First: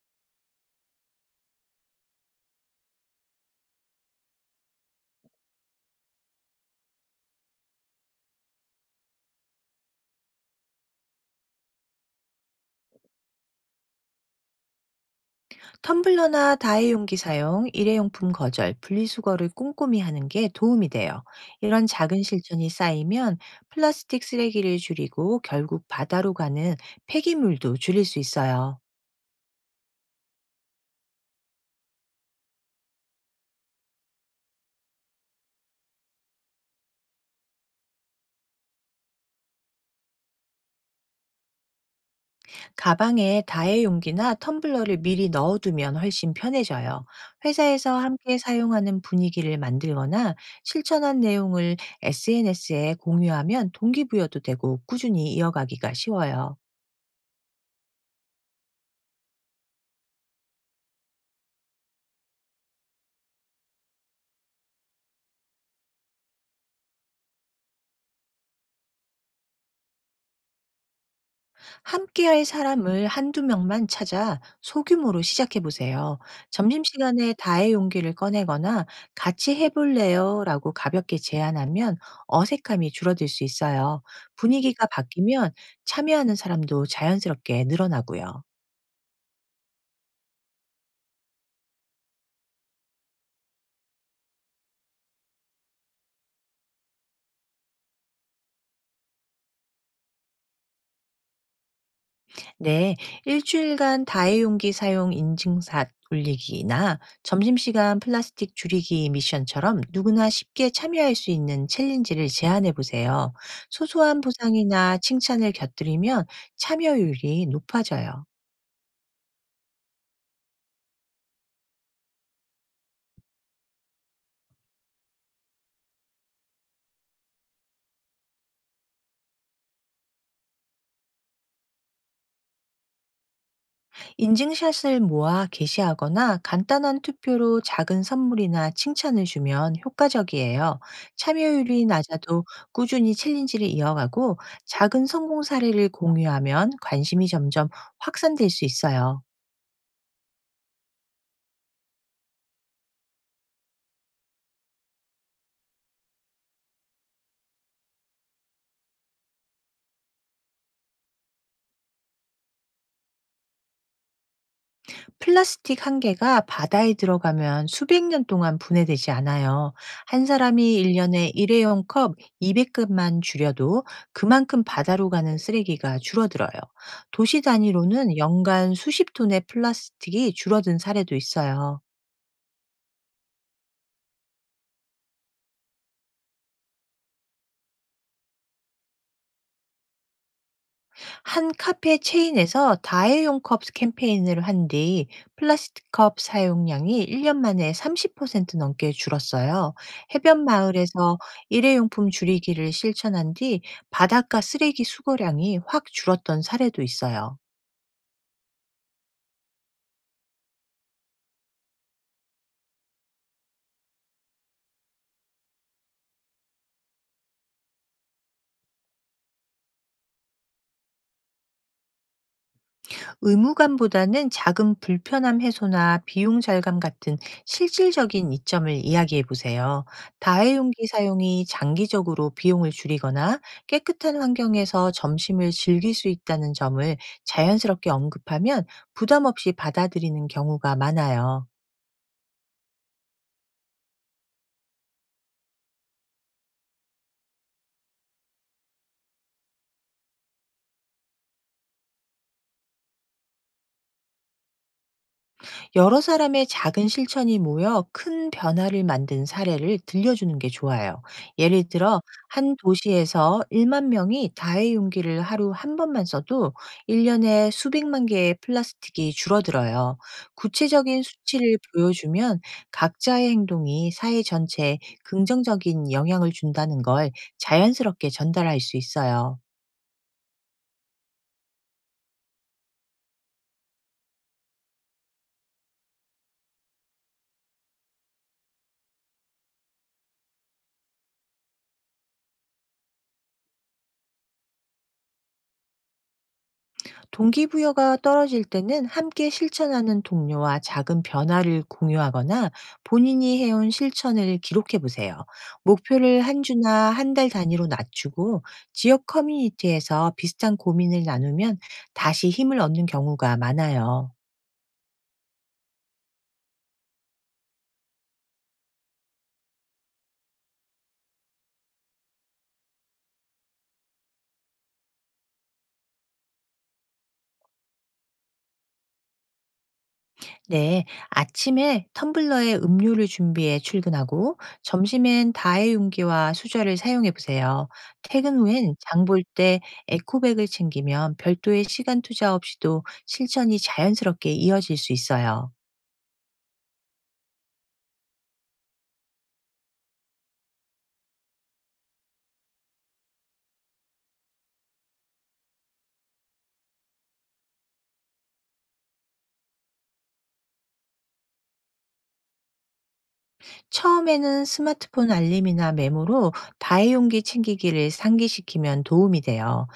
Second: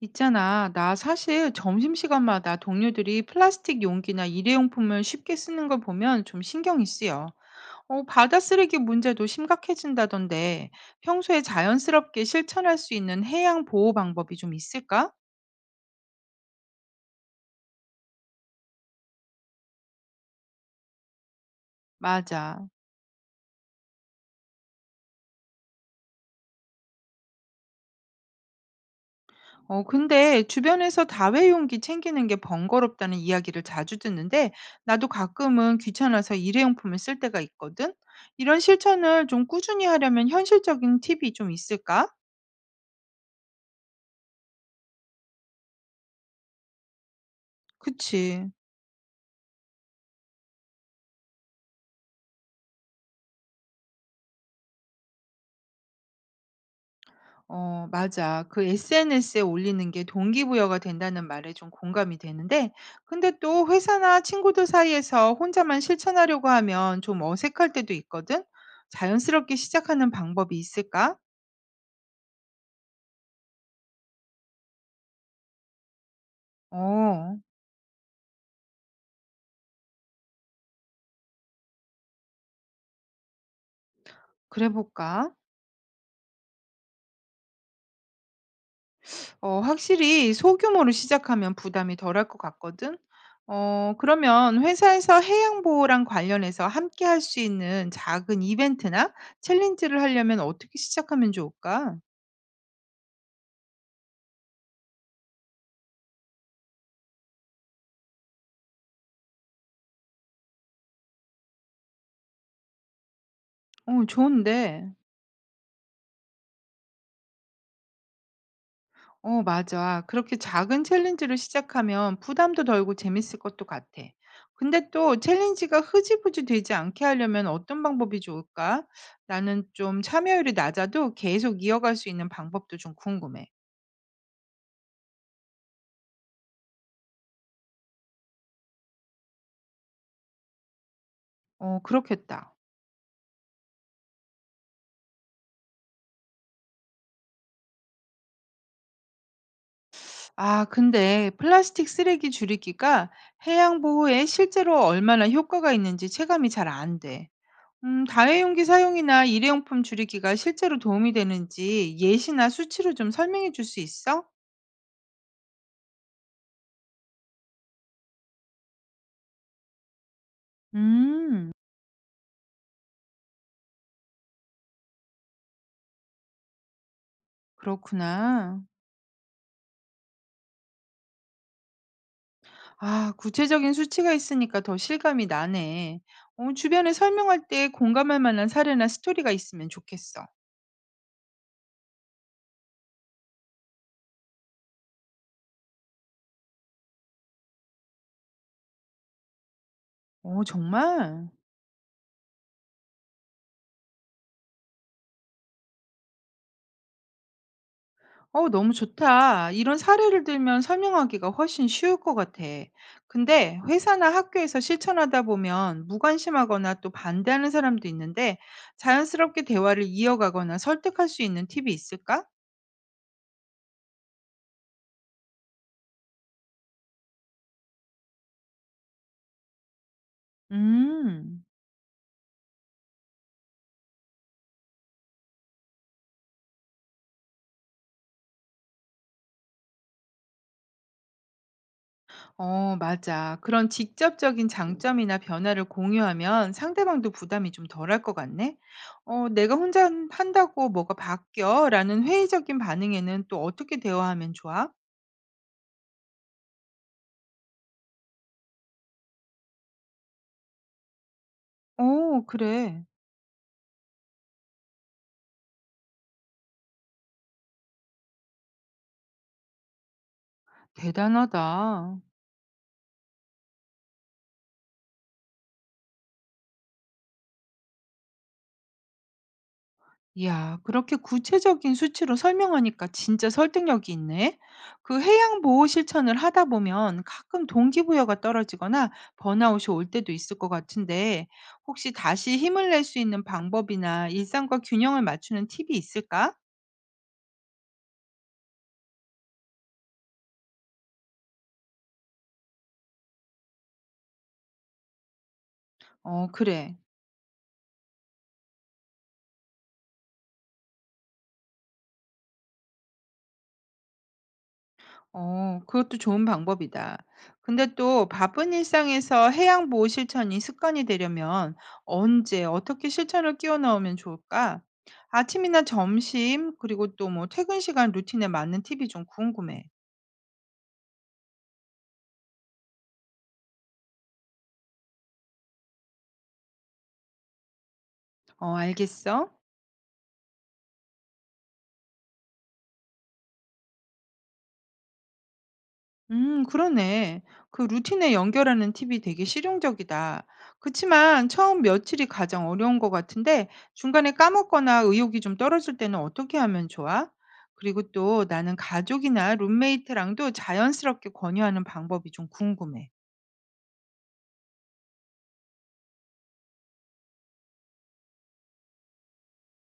있잖아, 나 사실 점심시간마다 동료들이 플라스틱 용기나 일회용품을 쉽게 쓰는 걸 보면 좀 신경이 쓰여. 바다 쓰레기 문제도 심각해진다던데, 평소에 자연스럽게 실천할 수 있는 해양 보호 방법이 좀 있을까? 텀블러나 다이용기 사용, 일회용품 거절, 분리수거를 꼼꼼히 하는 게 도움이 돼요. 이런 작은 맞아. 실천이 쌓이면 플라스틱 쓰레기를 줄이고 결국 바다로 가는 폐기물도 줄일 수 있어요. 근데 주변에서 다회용기 챙기는 게 번거롭다는 이야기를 자주 듣는데, 나도 가끔은 귀찮아서 일회용품을 쓸 때가 있거든? 이런 실천을 좀 꾸준히 하려면 현실적인 팁이 좀 있을까? 가방에 다이용기나 텀블러를 미리 넣어두면 훨씬 편해져요. 회사에서 함께 그치. 사용하는 분위기를 만들거나 실천한 내용을 SNS에 공유하면 동기부여도 되고 꾸준히 이어가기가 쉬워요. 맞아. 그 SNS에 올리는 게 동기부여가 된다는 말에 좀 공감이 되는데, 근데 또 회사나 친구들 사이에서 혼자만 실천하려고 하면 좀 어색할 때도 있거든? 자연스럽게 시작하는 방법이 있을까? 함께할 사람을 한두 명만 찾아 소규모로 시작해 보세요. 점심시간에 어, "다의 용기를 꺼내거나 같이 해 볼래요?"라고 가볍게 제안하면 어색함이 줄어들 수 있어요. 그래 분위기가 볼까? 바뀌면 참여하는 사람도 자연스럽게 늘어나고요. 확실히 소규모로 시작하면 부담이 덜할 것 같거든? 그러면 회사에서 해양보호랑 관련해서 함께 할 수 있는 작은 이벤트나 챌린지를 하려면 어떻게 시작하면 좋을까? 네, 일주일간 다회용기 사용 인증샷 올리기나 점심시간 플라스틱 줄이기 미션처럼 누구나 쉽게 참여할 수 있는 챌린지를 제안해 보세요. 소소한 좋은데. 보상이나 칭찬을 곁들이면 참여율이 높아져요. 맞아. 그렇게 작은 챌린지로 시작하면 부담도 덜고 재밌을 것도 같아. 근데 또 챌린지가 흐지부지 되지 않게 하려면 어떤 방법이 좋을까? 나는 좀 참여율이 낮아도 계속 이어갈 수 있는 방법도 좀 궁금해. 인증샷을 모아 게시하거나 간단한 투표로 작은 선물이나 칭찬을 주면 효과적이에요. 참여율이 낮아도 그렇겠다. 꾸준히 챌린지를 이어가고 작은 성공 사례를 공유하면 관심이 점점 확산될 수 있어요. 아, 근데 플라스틱 쓰레기 줄이기가 해양 보호에 실제로 얼마나 효과가 있는지 체감이 잘 안 돼. 다회용기 사용이나 일회용품 줄이기가 실제로 도움이 되는지 예시나 수치로 좀 설명해 줄 수 있어? 플라스틱 한 개가 바다에 들어가면 수백 년 동안 분해되지 않아요. 한 사람이 1 년에 음. 일회용 컵 200 컵만 줄여도 그만큼 바다로 가는 쓰레기가 줄어들어요. 도시 단위로는 그렇구나. 연간 수십 톤의 플라스틱이 줄어든 사례도 있어요. 아 구체적인 수치가 있으니까 더 실감이 나네. 어 주변에 설명할 때 공감할 만한 사례나 스토리가 있으면 좋겠어. 한 카페 체인에서 다회용 컵 캠페인을 한 뒤 플라스틱 컵 사용량이 1년 만에 30% 넘게 줄었어요. 어 해변 마을에서 정말? 일회용품 줄이기를 실천한 뒤 바닷가 쓰레기 수거량이 확 줄었던 사례도 있어요. 어 너무 좋다. 이런 사례를 들면 설명하기가 훨씬 쉬울 것 같아. 근데 회사나 학교에서 실천하다 보면 무관심하거나 또 반대하는 사람도 있는데 자연스럽게 대화를 이어가거나 설득할 수 있는 팁이 있을까? 의무감보다는 작은 불편함 해소나 비용 절감 같은 실질적인 이점을 이야기해 보세요. 다회용기 음. 사용이 장기적으로 비용을 줄이거나 깨끗한 환경에서 점심을 즐길 수 있다는 점을 자연스럽게 언급하면 부담 없이 받아들이는 경우가 많아요. 맞아. 그런 직접적인 장점이나 변화를 공유하면 상대방도 부담이 좀 덜할 것 같네. 내가 혼자 한다고 뭐가 바뀌어? 라는 회의적인 반응에는 또 어떻게 대화하면 좋아? 여러 사람의 작은 실천이 모여 큰 변화를 만든 사례를 들려주는 게 좋아요. 예를 들어, 한 그래. 도시에서 1만 명이 다의 용기를 하루 한 번만 써도 1년에 수백만 개의 플라스틱이 줄어들어요. 구체적인 수치를 대단하다. 보여주면 각자의 행동이 사회 전체에 긍정적인 영향을 준다는 걸 자연스럽게 전달할 수 있어요. 이야, 그렇게 구체적인 수치로 설명하니까 진짜 설득력이 있네. 그 해양 보호 실천을 하다 보면 가끔 동기부여가 떨어지거나 번아웃이 올 때도 있을 것 같은데, 혹시 다시 힘을 낼 수 있는 방법이나 일상과 균형을 맞추는 팁이 있을까? 동기부여가 떨어질 때는 함께 실천하는 동료와 작은 변화를 공유하거나 본인이 해온 실천을 기록해 보세요. 목표를 한 그래. 주나 한 달 단위로 낮추고 지역 커뮤니티에서 비슷한 고민을 나누면 다시 힘을 얻는 경우가 많아요. 그것도 좋은 방법이다. 근데 또 바쁜 일상에서 해양 보호 실천이 습관이 되려면 언제 어떻게 실천을 끼워 넣으면 좋을까? 아침이나 점심, 그리고 또 뭐 퇴근 시간 루틴에 맞는 팁이 좀 궁금해. 네, 아침에 텀블러에 음료를 준비해 출근하고 점심엔 다회용기와 수저를 사용해 보세요. 퇴근 후엔 장볼 알겠어? 때 에코백을 챙기면 별도의 시간 투자 없이도 실천이 자연스럽게 이어질 수 있어요. 그러네. 그 루틴에 연결하는 팁이 되게 실용적이다. 그치만 처음 며칠이 가장 어려운 것 같은데 중간에 까먹거나 의욕이 좀 떨어질 때는 어떻게 하면 좋아? 그리고 또 나는 가족이나 룸메이트랑도 자연스럽게 권유하는 방법이 좀 궁금해. 처음에는 스마트폰 알림이나 메모로 다이용기 챙기기를 상기시키면 도움이 돼요.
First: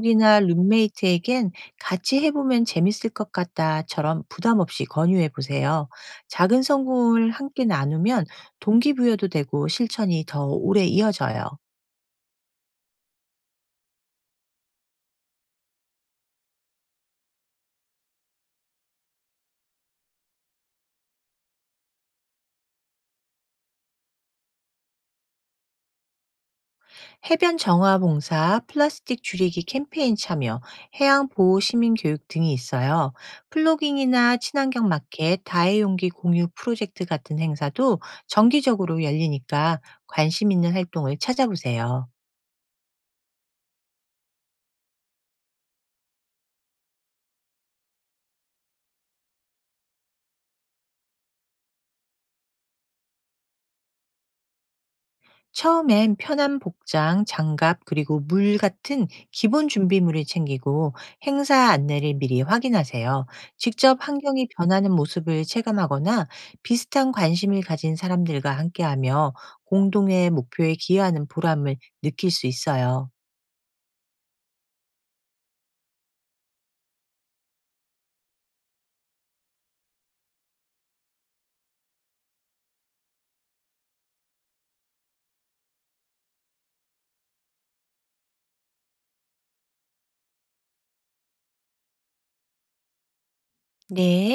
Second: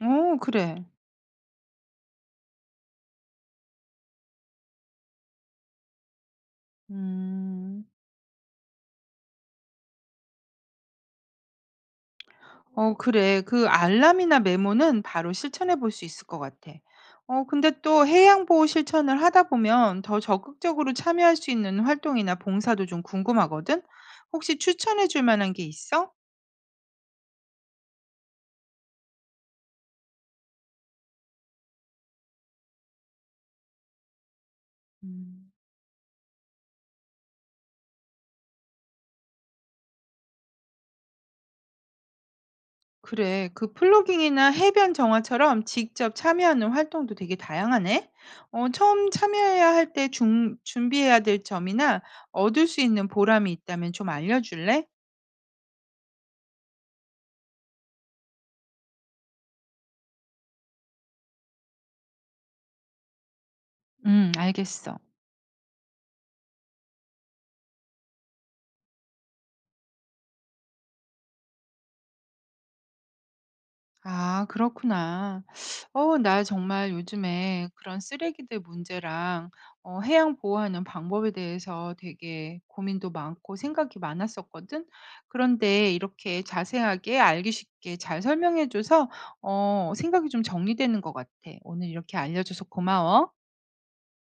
오, 그래. 룸메이트에겐 같이 해보면 재밌을 것 같다처럼 부담 없이 권유해 보세요. 작은 성공을 함께 음. 나누면 동기부여도 되고 실천이 더 오래 이어져요. 그래. 그 알람이나 메모는 바로 실천해 볼 수 있을 것 같아. 어 근데 또 해양 보호 실천을 하다 보면 더 적극적으로 참여할 수 있는 활동이나 봉사도 좀 궁금하거든. 혹시 추천해 줄 만한 게 있어? 해변 정화 봉사, 플라스틱 줄이기 캠페인 참여, 해양 보호 시민 교육 등이 있어요. 플로깅이나 친환경 마켓, 음. 다회용기 공유 프로젝트 같은 행사도 정기적으로 열리니까 관심 있는 활동을 찾아보세요. 그래. 그 플로깅이나 해변 정화처럼 직접 참여하는 활동도 되게 다양하네. 어 처음 참여해야 할 때 준비해야 될 점이나 얻을 수 있는 보람이 있다면 좀 알려 줄래? 처음엔 편한 복장, 장갑, 그리고 물 같은 기본 준비물을 챙기고 행사 안내를 미리 확인하세요. 직접 환경이 변하는 알겠어. 모습을 체감하거나 비슷한 관심을 가진 사람들과 함께하며 공동의 목표에 기여하는 보람을 느낄 수 있어요. 아 그렇구나. 어 나 정말 요즘에 그런 쓰레기들 문제랑 어 해양 보호하는 방법에 대해서 되게 고민도 많고 생각이 많았었거든. 그런데 이렇게 자세하게 알기 쉽게 잘 설명해 줘서 어 생각이 좀 정리되는 것 같아. 오늘 이렇게 알려줘서 고마워. 네.